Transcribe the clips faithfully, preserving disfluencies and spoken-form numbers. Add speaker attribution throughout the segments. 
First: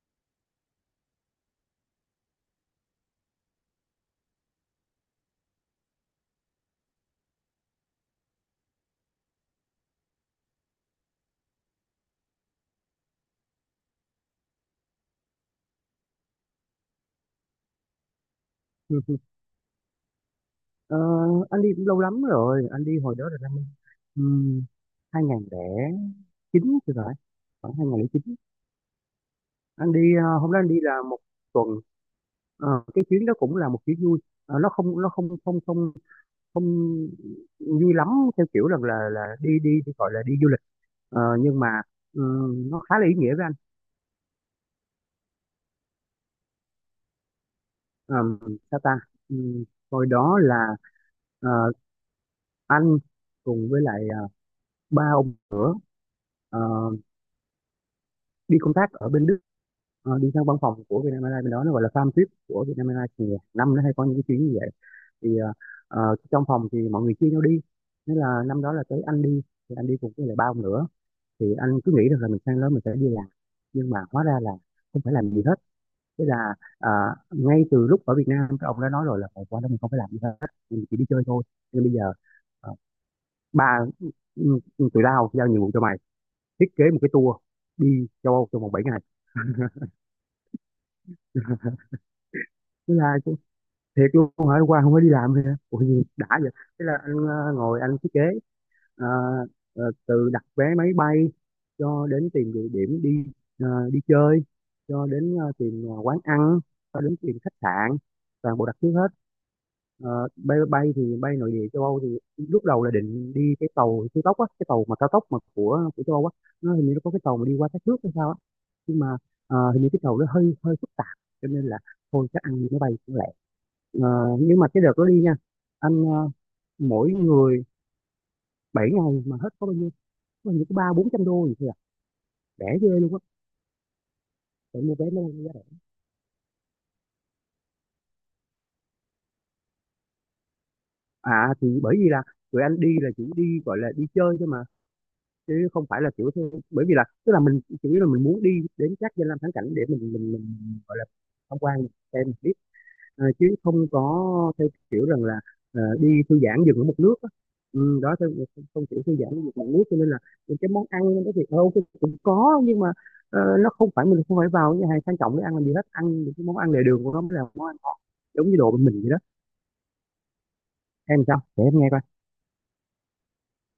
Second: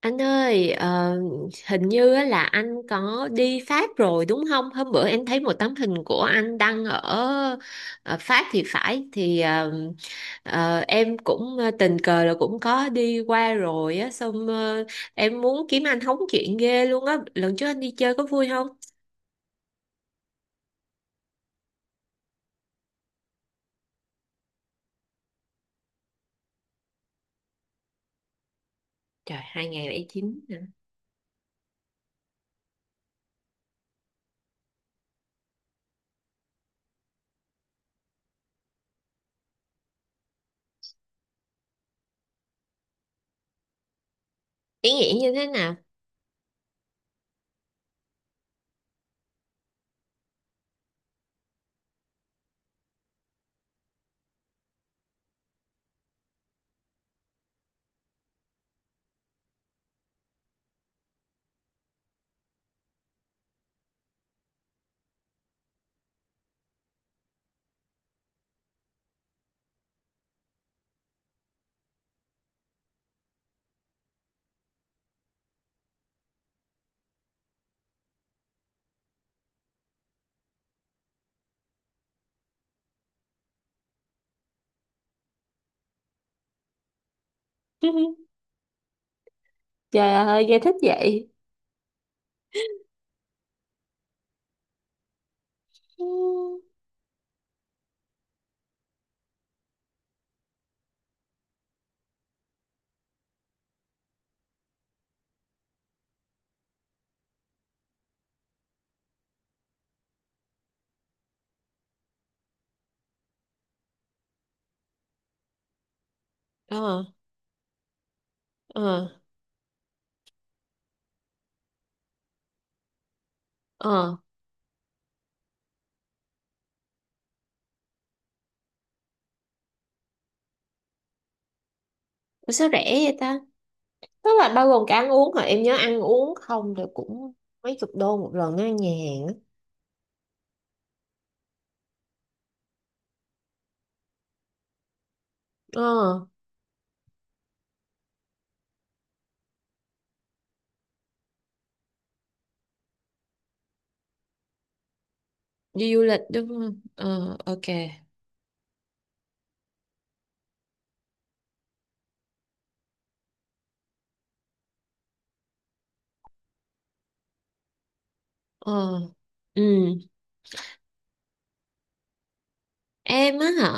Speaker 1: Anh ơi, ờ, hình như á là anh có đi Pháp rồi đúng không? Hôm bữa em thấy một tấm hình của anh đăng ở ờ, Pháp thì phải thì ờ, ờ, em cũng ờ, tình cờ là cũng có đi qua rồi á, xong ờ, em muốn kiếm anh hóng chuyện ghê luôn á. Lần trước anh đi chơi có vui không?
Speaker 2: Ừ, ừ. Ờ, anh đi cũng lâu lắm rồi, anh đi hồi đó là năm um, hai không không chín thì phải, khoảng hai không không chín.
Speaker 1: Trời,
Speaker 2: Anh đi ờ,
Speaker 1: hai nghìn không trăm lẻ chín
Speaker 2: hôm
Speaker 1: hả?
Speaker 2: đó anh đi là một tuần. Ờ, cái chuyến đó cũng là một chuyến vui. Ờ, nó không nó không không không không vui lắm, theo kiểu rằng là là đi đi đi gọi là đi du lịch. Ờ, nhưng mà ừm, nó khá là ý nghĩa với anh.
Speaker 1: Ý nghĩa như thế nào?
Speaker 2: Ờm, Sao ta. Ừm, Hồi đó là ờ, anh cùng với lại ờ, ba ông ờ, đi công tác ở bên Đức, ờ, đi sang văn phòng của Vietnam Airlines, bên đó nó gọi là farm trip của Vietnam Airlines. Thì năm nó hay có những cái chuyến như vậy, thì ờ, ờ, trong phòng thì mọi người chia nhau đi, nên là năm đó là tới anh đi. Thì anh đi cùng với lại ba ông nữa. Thì anh cứ nghĩ được là mình sang đó mình sẽ đi làm, nhưng mà hóa ra là không phải làm gì hết. Thế là ờ, ngay từ lúc ở Việt Nam các ông đã nói rồi là "Ờ, qua đó mình không phải làm gì hết, mình chỉ đi chơi thôi. Nhưng bây giờ ờ, ba ừ, ừ, tụi tao giao nhiệm vụ cho mày, thiết kế một cái tour đi châu Âu trong vòng bảy ngày."
Speaker 1: Trời ơi, nghe thích vậy.
Speaker 2: Thế là thiệt luôn hả, qua không phải đi làm hả, ủa gì đã vậy. Thế là anh ờ, ngồi anh thiết kế, ờ, ờ, từ đặt vé máy bay cho đến tìm địa điểm đi, ờ, đi chơi, cho đến ờ, tìm ờ, quán ăn, cho đến tìm khách sạn, toàn bộ đặt trước hết. Ờ, bay bay thì bay nội địa châu Âu. Thì lúc đầu là định đi cái tàu siêu tốc á, cái tàu mà cao tốc mà của của châu Âu á. Nó
Speaker 1: Ừ,
Speaker 2: hình như nó
Speaker 1: ờ
Speaker 2: có cái tàu mà đi qua các nước hay sao á. Nhưng mà
Speaker 1: ờ
Speaker 2: ờ, hình như cái tàu nó hơi hơi phức tạp, cho nên là thôi chắc ăn máy bay cũng lẹ. Ờ,
Speaker 1: ờ.
Speaker 2: nhưng mà cái đợt đó đi nha, anh ờ, mỗi người bảy ngày mà hết có bao nhiêu, có bao nhiêu có ba bốn trăm đô gì thôi à.
Speaker 1: Ủa sao
Speaker 2: Rẻ ghê
Speaker 1: rẻ
Speaker 2: luôn
Speaker 1: vậy
Speaker 2: á.
Speaker 1: ta? Tức là bao
Speaker 2: Phải
Speaker 1: gồm
Speaker 2: mua
Speaker 1: cả
Speaker 2: vé
Speaker 1: ăn
Speaker 2: máy bay
Speaker 1: uống hả?
Speaker 2: giá
Speaker 1: Em nhớ
Speaker 2: rẻ.
Speaker 1: ăn uống không thì cũng mấy chục đô một lần á, nhà hàng á.
Speaker 2: À thì bởi vì là tụi anh đi là chỉ đi gọi là đi chơi thôi mà, chứ không phải là
Speaker 1: Ờ,
Speaker 2: kiểu theo- bởi vì là tức là mình chủ yếu là mình muốn đi đến các danh lam thắng cảnh để mình mình mình gọi là tham quan, xem. Ờ, chứ không có theo kiểu rằng là ờ,
Speaker 1: đi du
Speaker 2: đi
Speaker 1: lịch
Speaker 2: thư
Speaker 1: đúng
Speaker 2: giãn dừng
Speaker 1: không?
Speaker 2: ở một nước á.
Speaker 1: Ờ, ok.
Speaker 2: Ừ đó, theo không, không kiểu thư giãn dừng một nước. Cho nên là những cái món ăn cái thì ờ, ok cũng có, nhưng mà ờ, nó không phải, mình không phải vào những nhà hàng sang trọng để ăn làm gì hết. Ăn những cái món ăn lề đường của nó mới là món ăn ngon, giống như đồ bên
Speaker 1: Ờ.
Speaker 2: mình vậy đó.
Speaker 1: Ừ.
Speaker 2: Em sao, để em nghe coi.
Speaker 1: Em á hả?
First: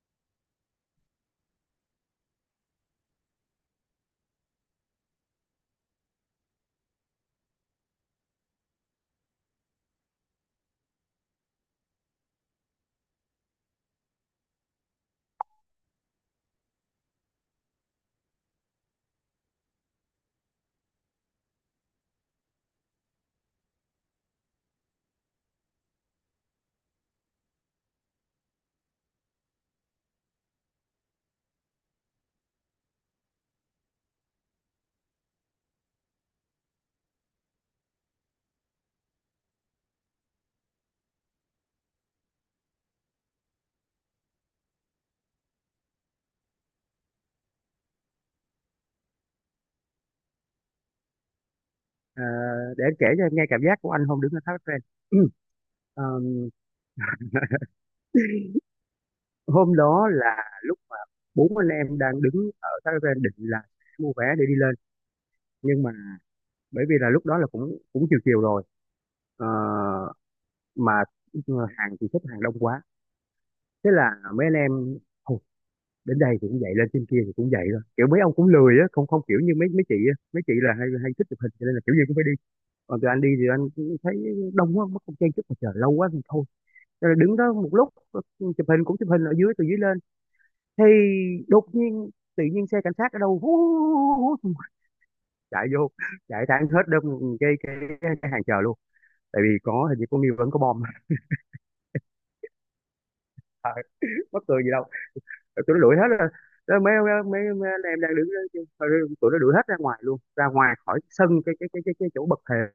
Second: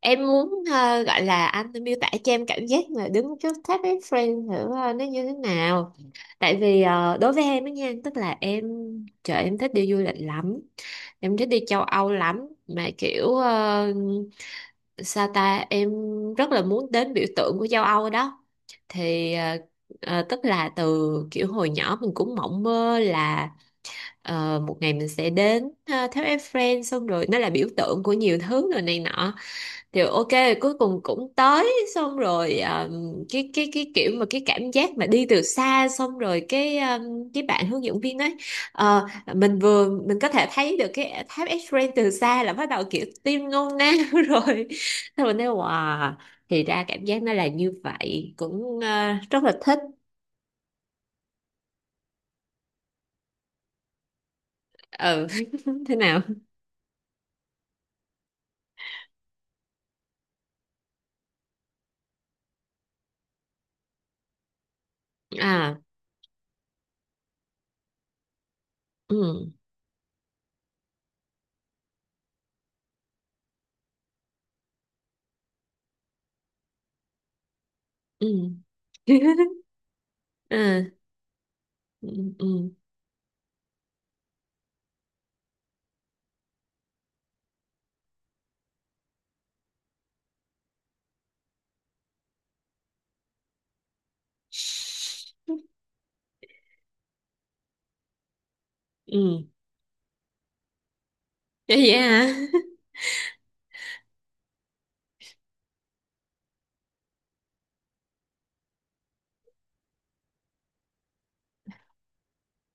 Speaker 1: Em muốn ờ, gọi là anh miêu tả cho em cảm giác mà đứng trước tháp Eiffel thử ờ, nó như thế nào. Tại vì ờ, đối với em á nha, tức là em, trời em thích đi du lịch lắm. Em thích đi châu Âu lắm mà kiểu ờ, sao ta, em rất là muốn đến biểu tượng của châu Âu đó thì ờ, ờ, tức là từ kiểu hồi nhỏ mình cũng mộng mơ là ờ, một ngày mình sẽ đến ờ, tháp Eiffel, xong rồi nó là biểu tượng của nhiều thứ rồi này nọ thì ok, cuối cùng cũng tới, xong rồi um, cái cái cái kiểu mà cái cảm giác mà đi từ xa xong rồi cái um, cái bạn hướng dẫn viên ấy, ờ, mình vừa mình có thể thấy được cái tháp Eiffel từ xa là bắt đầu kiểu tim ngôn nao rồi, xong mình nói wow, thì ra cảm giác nó là như vậy cũng ờ, rất là thích.
Speaker 2: Ờ, để em kể cho em nghe cảm giác của anh hôm đứng ở tháp Eiffel.
Speaker 1: Ừ thế
Speaker 2: Ờ,
Speaker 1: nào?
Speaker 2: Hôm đó là lúc mà bốn anh em đang đứng ở tháp Eiffel, định là mua vé để đi lên.
Speaker 1: À.
Speaker 2: Nhưng mà bởi vì là lúc đó là cũng cũng chiều chiều rồi. Ờ,
Speaker 1: Ừ.
Speaker 2: mà hàng thì xếp hàng đông quá. Thế là mấy anh em "Thôi, đến đây thì cũng vậy, lên trên kia thì cũng vậy thôi." Kiểu mấy
Speaker 1: Ừ.
Speaker 2: ông cũng lười á, không không, kiểu như mấy mấy chị á, mấy chị là
Speaker 1: À.
Speaker 2: hay hay thích chụp hình cho nên là kiểu gì
Speaker 1: Ừ.
Speaker 2: cũng phải đi.
Speaker 1: Ừ.
Speaker 2: Còn tụi anh đi thì anh cũng thấy đông quá mất, không chen chúc mà chờ lâu quá thì thôi. Thế là đứng đó một lúc, ờ, chụp hình, cũng chụp hình ở dưới, từ dưới lên. Thì đột nhiên tự nhiên xe cảnh sát ở đâu hú, hú, hú, hú, chạy vô, chạy thẳng hết đông cái cái, cái hàng chờ luôn. Tại
Speaker 1: Ừ.
Speaker 2: vì có hình như có nghi vấn có bom.
Speaker 1: Vậy hả?
Speaker 2: À, mắc cười gì đâu, tụi nó đuổi hết ra. Rồi mấy mấy mấy anh em đang đứng đó, tụi nó đuổi hết ra ngoài luôn, ra ngoài khỏi sân cái cái cái cái, cái chỗ bậc thềm,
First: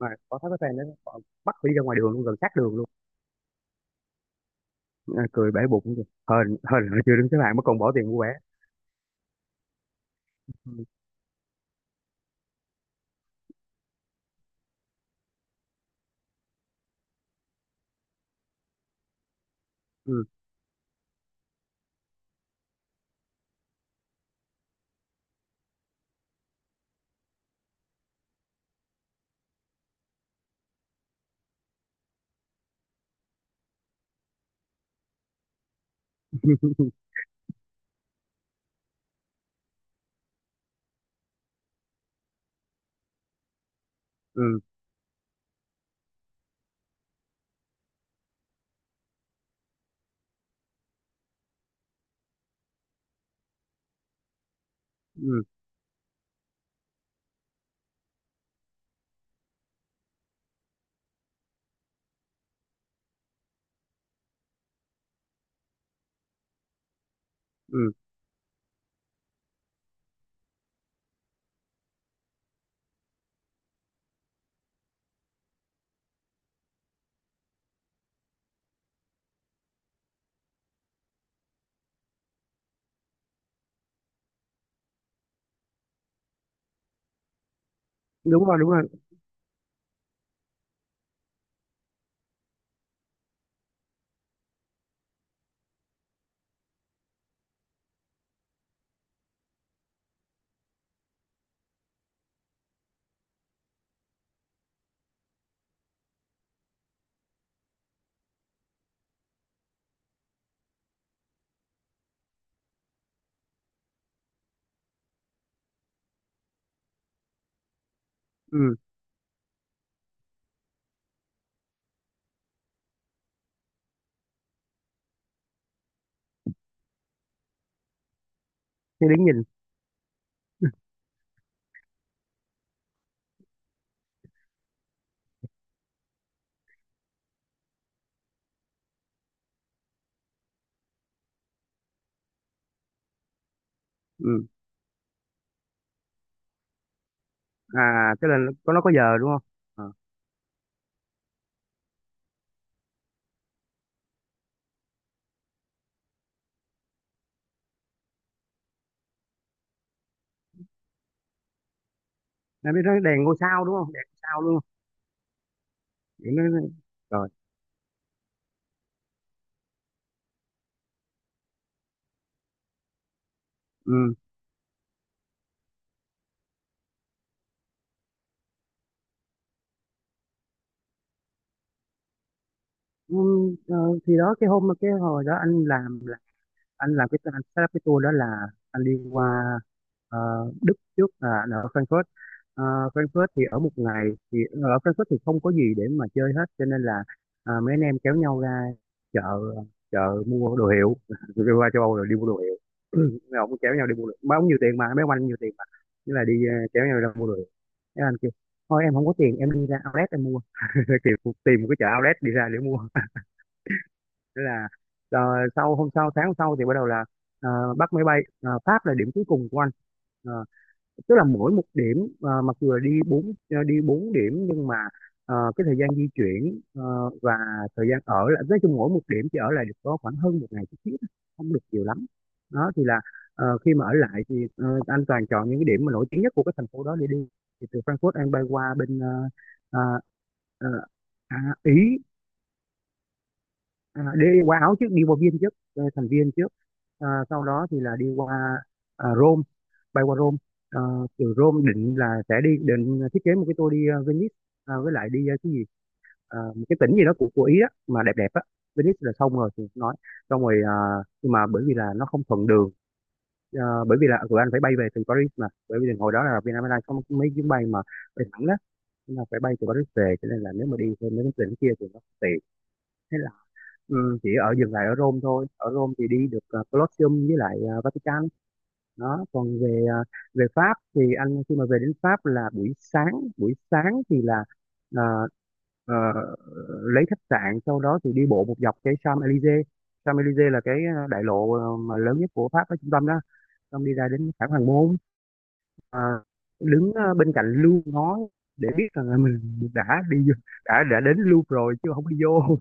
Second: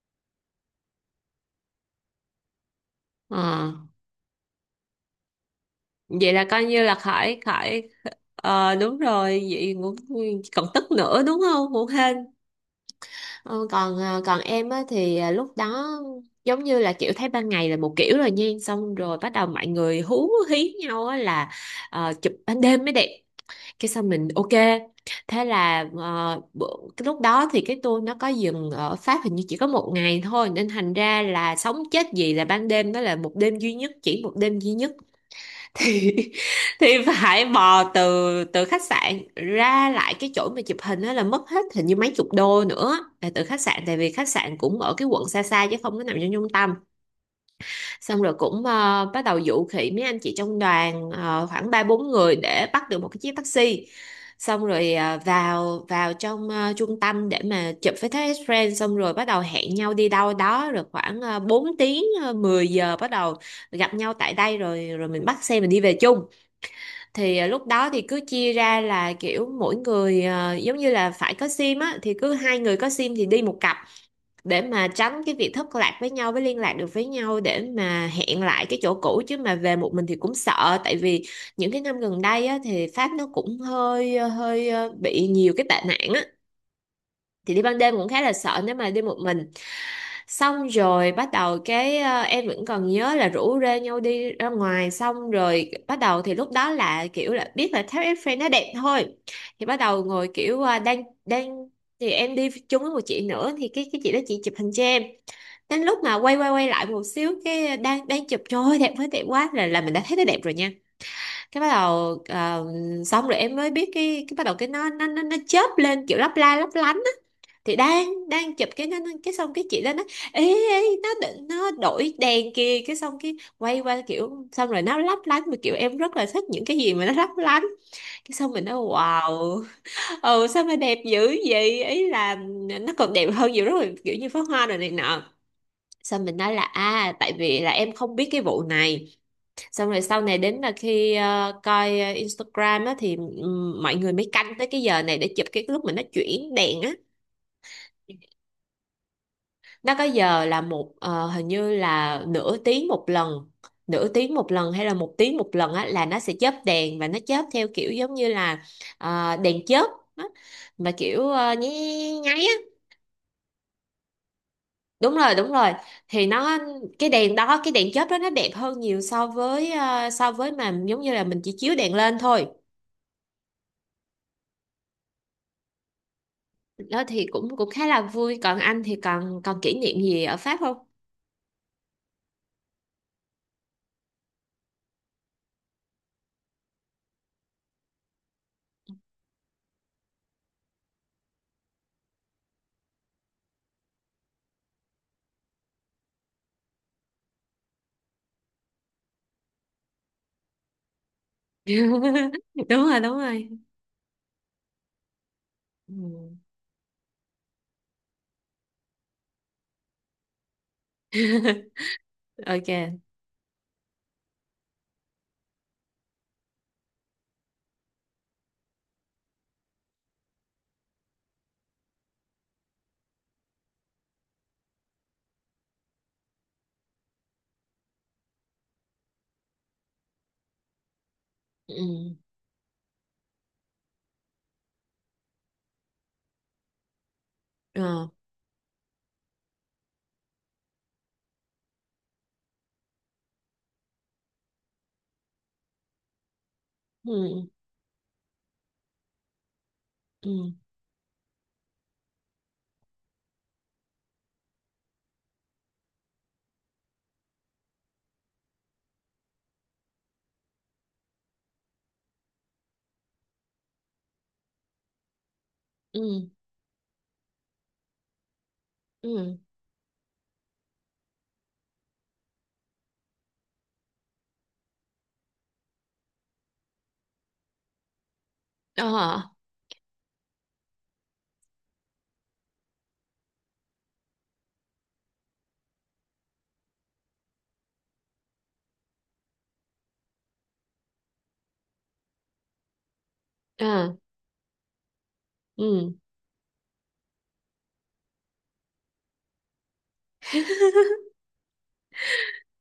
Speaker 2: mà có thấy cái fan đó, họ bắt đi ra ngoài đường luôn, gần sát đường luôn.
Speaker 1: Ờ.
Speaker 2: À, cười bể bụng kìa.
Speaker 1: Vậy là
Speaker 2: Hên
Speaker 1: coi như
Speaker 2: hên
Speaker 1: là
Speaker 2: là chưa đứng xếp
Speaker 1: khỏi
Speaker 2: hạng mà còn
Speaker 1: khỏi.
Speaker 2: bỏ tiền mua vé.
Speaker 1: Ờ đúng rồi vậy cũng còn
Speaker 2: Ừ.
Speaker 1: tức nữa đúng không, cũng hên. Ờ, còn ờ, còn em á thì ờ, lúc đó giống như là kiểu thấy ban ngày là một kiểu rồi nha, xong rồi bắt đầu mọi người
Speaker 2: Ừ.
Speaker 1: hú hí nhau á là ờ, chụp ban đêm mới đẹp, cái xong mình ok, thế là ờ, bữa- cái lúc đó thì cái tour nó có dừng ở Pháp hình như chỉ có một ngày thôi nên thành ra là sống chết gì là ban đêm đó là một đêm duy nhất, chỉ một đêm duy nhất thì thì phải bò từ từ khách sạn ra lại cái chỗ mà chụp hình đó là mất hết hình như mấy chục đô nữa là từ khách sạn, tại vì khách sạn
Speaker 2: Ừ,
Speaker 1: cũng ở cái quận xa xa chứ không có nằm trong trung tâm, xong rồi cũng ờ, bắt đầu dụ khỉ mấy anh chị trong đoàn ờ, khoảng ba bốn người để bắt được một cái chiếc taxi, xong rồi ờ,
Speaker 2: ừ,
Speaker 1: vào vào trong ờ, trung tâm để mà chụp với thế friend, xong rồi bắt đầu hẹn nhau đi đâu đó rồi khoảng uh, bốn tiếng uh, mười giờ bắt đầu gặp nhau tại đây, rồi rồi mình bắt xe mình đi về chung, thì à, lúc đó
Speaker 2: ừ.
Speaker 1: thì cứ chia ra là kiểu mỗi người à, giống như là phải có sim á thì cứ hai người có sim thì đi một cặp để mà tránh cái việc thất lạc với nhau, với liên lạc được với nhau để mà hẹn lại cái chỗ cũ, chứ mà về một mình thì cũng sợ, tại vì những cái năm gần đây á thì Pháp nó cũng hơi ờ, hơi à, bị nhiều cái tệ nạn á, thì đi ban đêm cũng khá là
Speaker 2: Đúng rồi,
Speaker 1: sợ
Speaker 2: đúng
Speaker 1: nếu
Speaker 2: rồi.
Speaker 1: mà đi một mình, xong rồi bắt đầu cái ờ, em vẫn còn nhớ là rủ rê nhau đi ra ngoài, xong rồi bắt đầu thì lúc đó là kiểu là biết là tháp Eiffel nó đẹp thôi, thì bắt đầu ngồi kiểu ờ, đang đang thì em đi chung với một chị nữa thì cái cái chị đó chị chụp hình cho em, đến lúc mà quay quay quay lại một xíu cái đang đang chụp trời ơi đẹp quá, đẹp quá là là mình đã thấy nó đẹp rồi nha, cái bắt đầu ờ, xong rồi em mới biết cái cái bắt đầu cái nó nó nó nó chớp lên kiểu lấp la lấp lánh, thì đang đang chụp
Speaker 2: Ừ,
Speaker 1: cái nó nó- cái xong cái chị đó nói ê, ê nó đ- nó đổi đèn kìa, cái xong cái quay qua kiểu xong rồi nó lấp lánh, mà kiểu em rất là thích những cái gì mà nó lấp lánh, cái xong mình nói
Speaker 2: thì đứng nhìn.
Speaker 1: wow, ừ sao mà đẹp dữ vậy, ý là nó còn đẹp hơn nhiều, rất là kiểu như pháo hoa rồi này nọ, xong mình nói là à tại vì là em không biết cái vụ này, xong rồi sau này đến là khi ờ, coi ờ, Instagram á, thì ừm, mọi người mới
Speaker 2: Ừ.
Speaker 1: canh tới cái giờ này để chụp cái lúc mà nó chuyển đèn á.
Speaker 2: À, tức là nó có nó có giờ đúng không. À.
Speaker 1: Nó có giờ là một ờ, hình như là nửa tiếng một lần, nửa tiếng một lần hay là một tiếng một lần á, là nó sẽ chớp đèn và nó chớp theo kiểu giống như là ờ, đèn chớp á, mà kiểu uh, nháy nháy á,
Speaker 2: Nó biết nó đèn ngôi sao đúng không, đèn ngôi sao luôn.
Speaker 1: đúng rồi đúng rồi thì
Speaker 2: Vậy nó-
Speaker 1: nó cái
Speaker 2: Rồi.
Speaker 1: đèn đó, cái đèn chớp đó nó đẹp hơn nhiều so với ờ, so với mà giống như là mình chỉ chiếu đèn lên thôi,
Speaker 2: Ừ.
Speaker 1: đó thì cũng cũng khá là vui, còn anh thì còn còn kỷ niệm gì ở Pháp không?
Speaker 2: Ừ, ờ, thì đó, cái hôm cái hồi đó anh làm là anh làm, cái anh set up cái tour đó là anh đi qua ờ, Đức trước, à, là anh ở Frankfurt. Ờ, Frankfurt thì ở một ngày. Thì ờ, ở Frankfurt thì không có gì để mà chơi hết, cho nên là à, mấy anh em kéo nhau ra chợ, chợ mua đồ hiệu. Rồi qua châu Âu rồi đi mua đồ hiệu.
Speaker 1: Đúng rồi, đúng
Speaker 2: Mấy
Speaker 1: rồi.
Speaker 2: ông cũng kéo nhau đi mua đồ, mấy ông nhiều tiền mà, mấy ông anh nhiều tiền mà.
Speaker 1: Ừ.
Speaker 2: Thế là đi ờ, kéo nhau ra mua đồ hiệu. Thế anh kêu thôi em không có tiền, em đi ra outlet em mua. Kiểu tìm một cái chợ outlet đi ra để
Speaker 1: Ok.
Speaker 2: mua. Thế là ờ, sau hôm sau tháng hôm sau thì bắt đầu là ờ, bắt máy bay, ờ, Pháp là điểm cuối cùng của anh. Ờ, Tức là mỗi một điểm ờ, mặc dù là đi bốn ờ, đi bốn điểm, nhưng mà ờ, cái thời gian di chuyển ờ, và thời gian ở là nói chung mỗi một điểm chỉ ở lại được có khoảng hơn một ngày chút xíu thôi, không được nhiều lắm.
Speaker 1: Ừ.
Speaker 2: Đó thì là ờ, khi mà ở lại thì ờ, anh toàn chọn những cái điểm mà nổi tiếng nhất của cái thành phố đó để đi. Thì từ
Speaker 1: Ờ.
Speaker 2: Frankfurt anh bay qua bên ờ, ờ, ờ, à, Ý. À, đi qua Áo trước, đi qua Viên trước, ờ, thành Viên trước. À, sau
Speaker 1: Ừ.
Speaker 2: đó thì là đi qua à, Rome, bay qua Rome.
Speaker 1: Ừ.
Speaker 2: À, từ Rome định là sẽ đi định thiết kế một cái tour đi ờ, Venice, à, với lại đi ờ, cái gì, à, một cái tỉnh gì đó của của Ý đó mà đẹp đẹp á. Venice là xong rồi thì nói. Xong rồi à, nhưng mà bởi vì là nó không thuận đường. Ờ, bởi vì là tụi anh phải bay về từ Paris, mà bởi vì hồi
Speaker 1: Ừ.
Speaker 2: đó là Vietnam Airlines có mấy chuyến bay mà bay thẳng đó, nên là
Speaker 1: Ừ.
Speaker 2: phải bay từ Paris về, cho nên là nếu mà đi thêm mấy cái tỉnh kia thì nó không tiện. Thế. Ừ, chỉ ở dừng lại ở Rome thôi. Ở Rome thì đi được ờ, Colosseum với lại ờ, Vatican.
Speaker 1: Ờ.
Speaker 2: Đó. Còn về ờ, về Pháp thì anh khi mà về đến Pháp là buổi sáng. Buổi sáng thì là ờ, ờ, lấy khách sạn, sau đó thì đi bộ một dọc cái Champs-Élysées. Champs-Élysées là cái ờ, đại lộ ờ, mà lớn nhất của Pháp ở trung tâm đó.
Speaker 1: Ờ.
Speaker 2: Xong đi ra đến Thảo Hoàng Môn,
Speaker 1: Ừ.
Speaker 2: ờ, đứng ờ, bên cạnh Louvre ngó để biết rằng là mình đã đi đã đã đến Louvre rồi, chứ không đi vô.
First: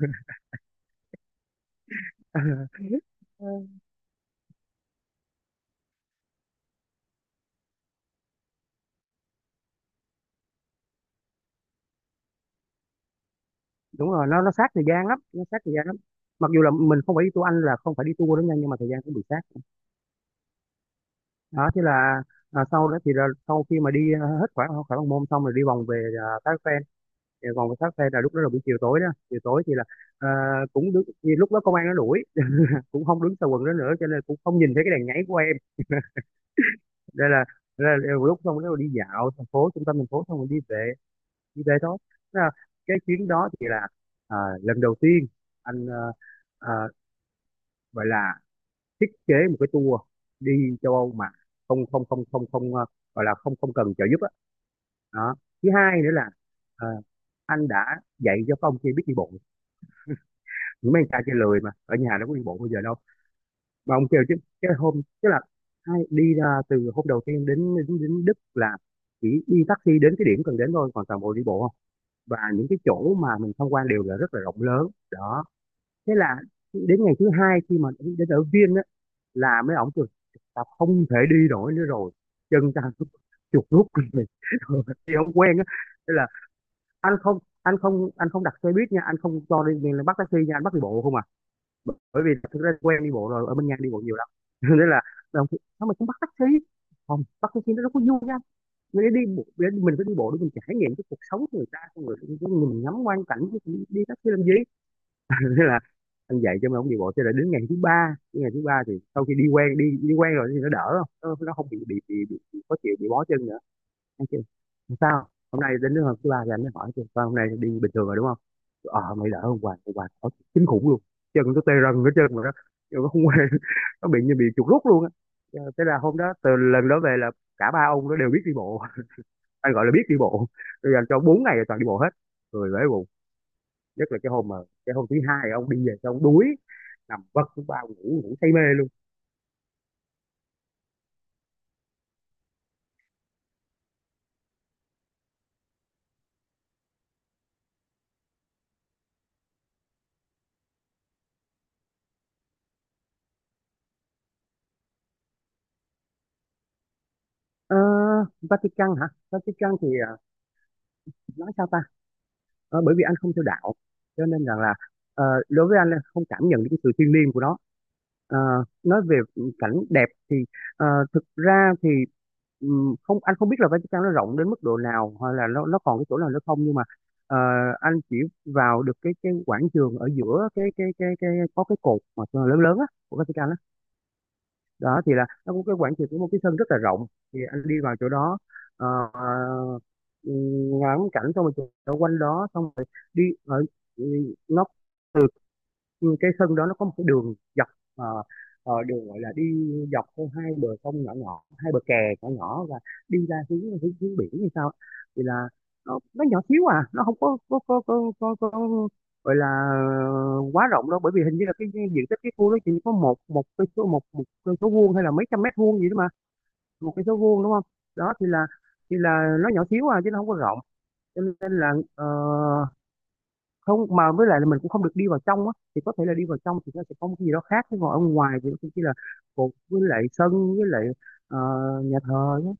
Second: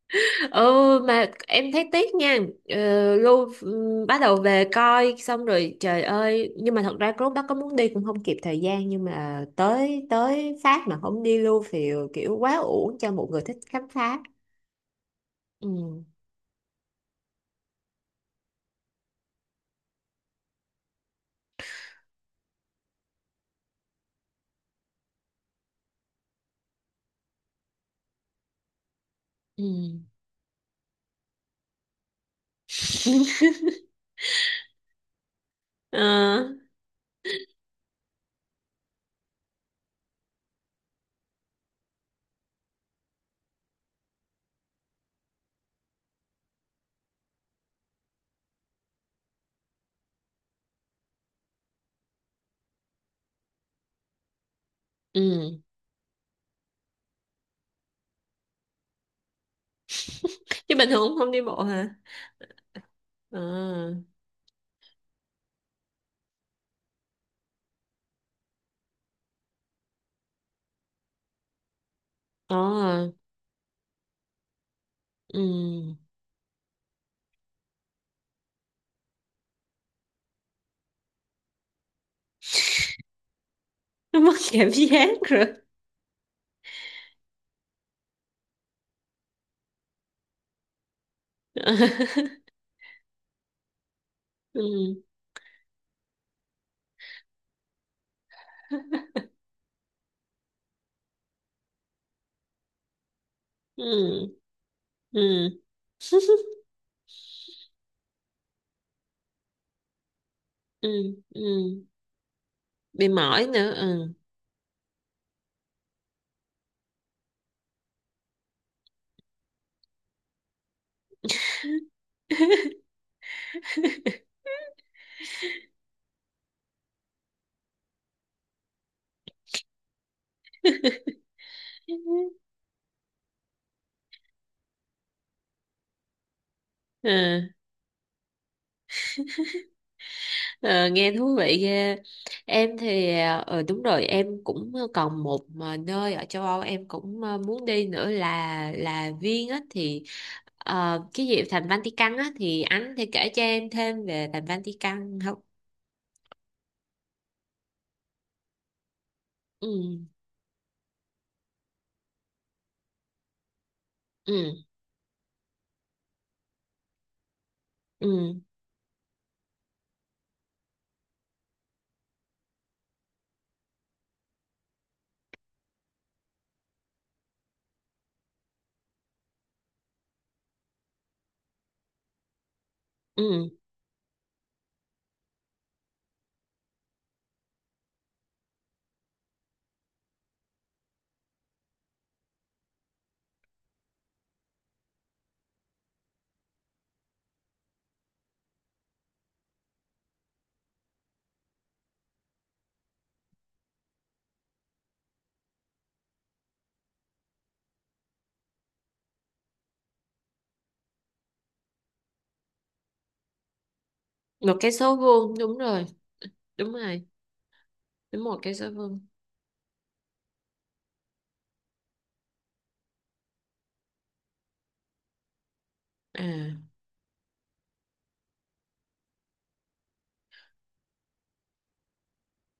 Speaker 1: Ừ, mà em thấy tiếc nha. Ờ, Lu ừ, bắt đầu về coi xong rồi trời ơi, nhưng mà thật ra lúc đó có muốn đi cũng không kịp thời gian, nhưng mà tới tới Pháp mà không đi Lu thì kiểu quá uổng cho một người thích khám
Speaker 2: Đúng
Speaker 1: phá.
Speaker 2: rồi, nó nó sát thời gian lắm, nó sát thời gian lắm.
Speaker 1: Ừ.
Speaker 2: Mặc dù là mình không phải đi tour, Anh là không phải đi tour đó nha, nhưng mà thời gian cũng bị sát. Đó. Thế là à, sau đó thì là sau khi mà đi à, hết khoảng khoảng Bằng Môn, xong rồi đi vòng về à, Thác Phen. Thì vòng về Thác Phen là lúc đó là buổi chiều tối đó. Chiều tối thì là
Speaker 1: Ừ.
Speaker 2: à, cũng đứng. Thì lúc đó công an nó đuổi. Cũng không đứng sau quần đó nữa cho nên cũng không nhìn thấy cái đèn nháy của em.
Speaker 1: Ờ,
Speaker 2: đây là, Đây là lúc xong rồi đi dạo thành phố, trung tâm thành phố xong rồi đi về, đi về thôi. Thế là cái chuyến đó thì là à, lần đầu tiên anh à, à, gọi là thiết kế một cái tour đi châu Âu mà không không không không không ờ, gọi là không không cần trợ giúp á. Đó.
Speaker 1: ừ,
Speaker 2: Thứ hai nữa là ờ, anh đã dạy cho các ông kia biết đi bộ.
Speaker 1: chứ bình
Speaker 2: Những mấy
Speaker 1: thường
Speaker 2: anh
Speaker 1: cũng
Speaker 2: trai
Speaker 1: không
Speaker 2: kia
Speaker 1: đi
Speaker 2: lười,
Speaker 1: bộ
Speaker 2: mà
Speaker 1: hả?
Speaker 2: ở nhà đâu có đi bộ bao giờ đâu, mà
Speaker 1: Ờ.
Speaker 2: ông kêu chứ. Cái hôm tức là hai đi ra từ hôm đầu tiên đến đến, đến Đức là chỉ đi taxi đến cái điểm cần đến thôi, còn toàn bộ đi bộ không. Và
Speaker 1: Ờ.
Speaker 2: những cái chỗ mà mình tham quan đều là rất là rộng lớn đó.
Speaker 1: Ừ.
Speaker 2: Thế là đến ngày thứ hai khi mà đến ở Viên là mấy ổng kêu tao không thể đi nổi nữa rồi, chân tao chuột rút
Speaker 1: Nó
Speaker 2: rồi.
Speaker 1: mất cảm giác
Speaker 2: Đi không
Speaker 1: rồi.
Speaker 2: quen á. Thế là anh không anh không anh không đặt xe buýt nha, anh không cho đi liền bắt taxi nha, anh bắt đi bộ không à. Bởi vì thực ra quen đi bộ rồi, ở bên nha đi bộ nhiều lắm. Nên là
Speaker 1: Ừ.
Speaker 2: đồng chí, sao mà không bắt taxi? Không bắt taxi nó đâu có vui nha. Mình để đi bộ, mình phải đi bộ để mình trải nghiệm cái cuộc sống của người ta, người người mình ngắm quang cảnh. Đi taxi
Speaker 1: Ừ.
Speaker 2: làm gì?
Speaker 1: Ừ.
Speaker 2: Thế là anh dạy cho mấy ông đi bộ cho đến đến ngày thứ ba. Đến ngày thứ ba thì sau khi đi quen đi đi quen rồi thì nó đỡ, không
Speaker 1: Ừ.
Speaker 2: nó,
Speaker 1: Ừ,
Speaker 2: nó không bị bị bị, bị, bị khó chịu, bị
Speaker 1: bị
Speaker 2: bó
Speaker 1: mỏi
Speaker 2: chân nữa.
Speaker 1: nữa, ừ.
Speaker 2: Anh kêu sao hôm nay đến đứa hôm thứ ba thì anh mới hỏi kêu "Sao hôm nay đi bình thường rồi đúng không? Ờ mày đỡ, hôm qua hôm qua ở kinh khủng luôn, chân nó tê rần hết trơn mà đó, nhưng nó không quen." Nó bị như bị chuột rút luôn á. Ờ, thế là hôm đó từ lần đó về là cả ba ông nó đều biết đi bộ, anh gọi là biết đi bộ. Bây giờ cho bốn ngày là toàn đi bộ hết, người bể bụng. Nhất là cái hôm mà cái hôm thứ hai ông đi về xong ông đuối,
Speaker 1: Ờ,
Speaker 2: nằm vật cũng bao ngủ, ngủ say mê luôn.
Speaker 1: ờ, nghe thú vị ghê. Em thì ờ ừ, đúng rồi, em cũng còn một mà nơi ở châu Âu em cũng ờ, muốn đi nữa là là Viên á, thì ờ, cái gì thành Vatican á, thì anh thì kể cho em thêm về thành Vatican không?
Speaker 2: Ờ, Vatican hả?
Speaker 1: Ừ.
Speaker 2: Vatican thì à, nói sao ta. Ờ, bởi vì anh không theo đạo cho nên rằng
Speaker 1: Ừ.
Speaker 2: là ờ, đối với anh là không cảm nhận được cái sự thiêng liêng của nó. Ờ,
Speaker 1: Ừ.
Speaker 2: nói về cảnh đẹp ờ, thực ra thì ừm, không, anh không biết là Vatican nó rộng đến mức độ nào hoặc là nó nó còn cái chỗ nào nữa không, nhưng mà ờ, anh chỉ vào được cái cái quảng trường ở giữa cái cái cái cái có cái cột mà lớn lớn á của
Speaker 1: Ừ,
Speaker 2: Vatican á. Đó thì là nó cũng cái quảng trường của một cái sân rất là rộng. Thì anh đi vào chỗ đó, ờ, ừ, ngắm cảnh xong rồi chụp ở quanh đó xong rồi đi ở ừ, nó từ cái sân đó nó có một cái đường dọc. ờ, ờ, Đường gọi là đi dọc theo hai bờ sông nhỏ nhỏ, hai bờ kè nhỏ nhỏ, và đi ra hướng hướng, hướng biển như sao. Thì là nó, nó nhỏ xíu à, nó không có có có có, có, có gọi là quá rộng đâu. Bởi vì hình như là cái diện tích cái khu đó chỉ có một một cái số một cây
Speaker 1: một
Speaker 2: số
Speaker 1: cái
Speaker 2: vuông
Speaker 1: số
Speaker 2: hay là mấy
Speaker 1: vuông
Speaker 2: trăm mét
Speaker 1: đúng
Speaker 2: vuông
Speaker 1: rồi,
Speaker 2: gì đó mà.
Speaker 1: đúng
Speaker 2: Một cái
Speaker 1: rồi,
Speaker 2: số vuông đúng không? Đó
Speaker 1: đúng
Speaker 2: thì
Speaker 1: một
Speaker 2: là
Speaker 1: cái số
Speaker 2: thì
Speaker 1: vuông.
Speaker 2: là nó nhỏ xíu à chứ nó không có rộng. Cho nên là ờ, không, mà với lại là mình cũng không được đi vào trong á, thì có thể là đi vào trong
Speaker 1: À.
Speaker 2: thì nó sẽ có một cái gì đó khác, chứ ngồi ở ngoài thì cũng chỉ là cột với lại sân với lại ờ, nhà thờ nhé.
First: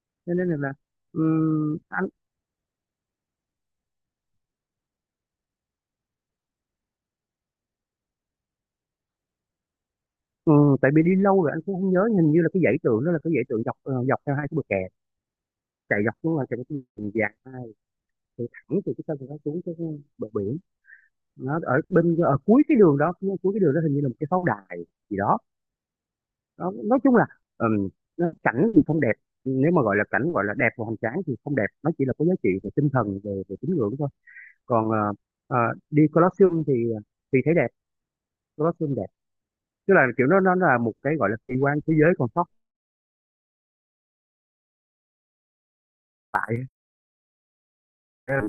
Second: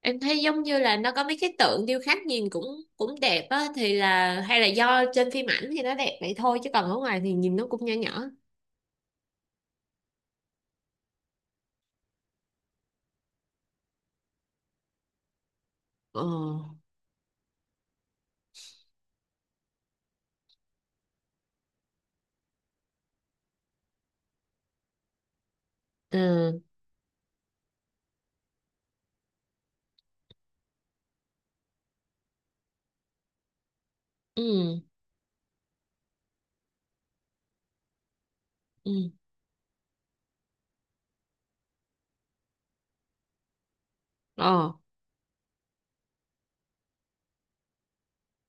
Speaker 1: Em
Speaker 2: Cho
Speaker 1: thấy
Speaker 2: nên là,
Speaker 1: giống
Speaker 2: là
Speaker 1: như là nó có mấy cái
Speaker 2: ừm,
Speaker 1: tượng điêu
Speaker 2: anh
Speaker 1: khắc nhìn cũng cũng đẹp á, thì là hay là do trên phim ảnh thì nó đẹp vậy thôi chứ còn ở ngoài thì nhìn nó cũng nhỏ nhỏ.
Speaker 2: ừm, tại vì đi lâu rồi anh cũng không nhớ, hình như là cái dãy tượng đó là cái dãy tượng dọc, ờ, dọc theo hai cái bờ kè chạy dọc
Speaker 1: Ờ.
Speaker 2: xuống, là chạy cái đường dài hai từ thẳng từ cái sân nó xuống cái bờ biển. Nó ở bên ở cuối cái đường đó, cuối cái đường đó hình như là một cái pháo đài gì đó.
Speaker 1: Ừ.
Speaker 2: nó, nói chung là ừm, nó- cảnh thì không đẹp. Nếu mà gọi là cảnh gọi là đẹp và hoành tráng thì không đẹp, nó chỉ là có giá trị về tinh thần, về về tín ngưỡng thôi.
Speaker 1: Ừ.
Speaker 2: Còn ờ, ờ, đi Colosseum thì ờ, thì thấy đẹp, Colosseum đẹp.
Speaker 1: Ừ.
Speaker 2: Tức là kiểu nó nó là một cái gọi là kỳ quan thế giới còn sót
Speaker 1: Ờ.
Speaker 2: lại. Đây,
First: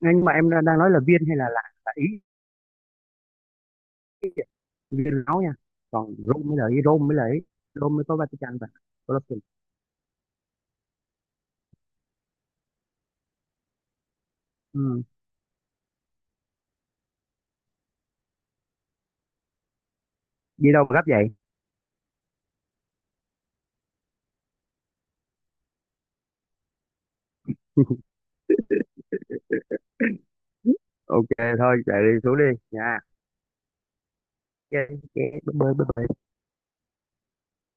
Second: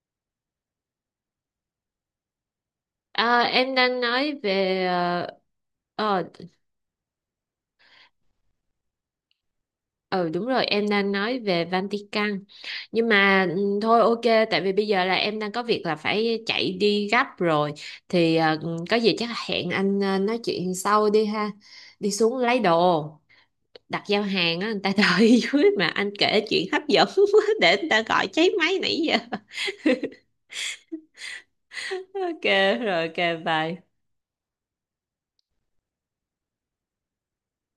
Speaker 2: nhưng mà em đang nói là Viên hay là là, là ý?
Speaker 1: À, em đang nói về
Speaker 2: Viên
Speaker 1: ờ
Speaker 2: nói nha, còn
Speaker 1: ờ,
Speaker 2: Rome mới là ý, Rome mới là ý, Rome mới có Vatican và Colosseum.
Speaker 1: ừ đúng rồi em đang nói về Vatican, nhưng mà ừ, thôi ok, tại vì bây
Speaker 2: Ừ.
Speaker 1: giờ là em đang có việc là phải chạy đi gấp rồi, thì ờ, có gì chắc hẹn anh ờ, nói
Speaker 2: Đi
Speaker 1: chuyện
Speaker 2: đâu mà gấp
Speaker 1: sau đi
Speaker 2: vậy?
Speaker 1: ha. Đi xuống lấy đồ đặt giao hàng á, người ta đợi dưới mà anh kể chuyện hấp dẫn quá để người ta gọi cháy máy nãy giờ.
Speaker 2: OK thôi chạy đi xuống
Speaker 1: Ok
Speaker 2: đi nha.
Speaker 1: rồi, ok, bye.
Speaker 2: OK, OK, bye bye bye bye.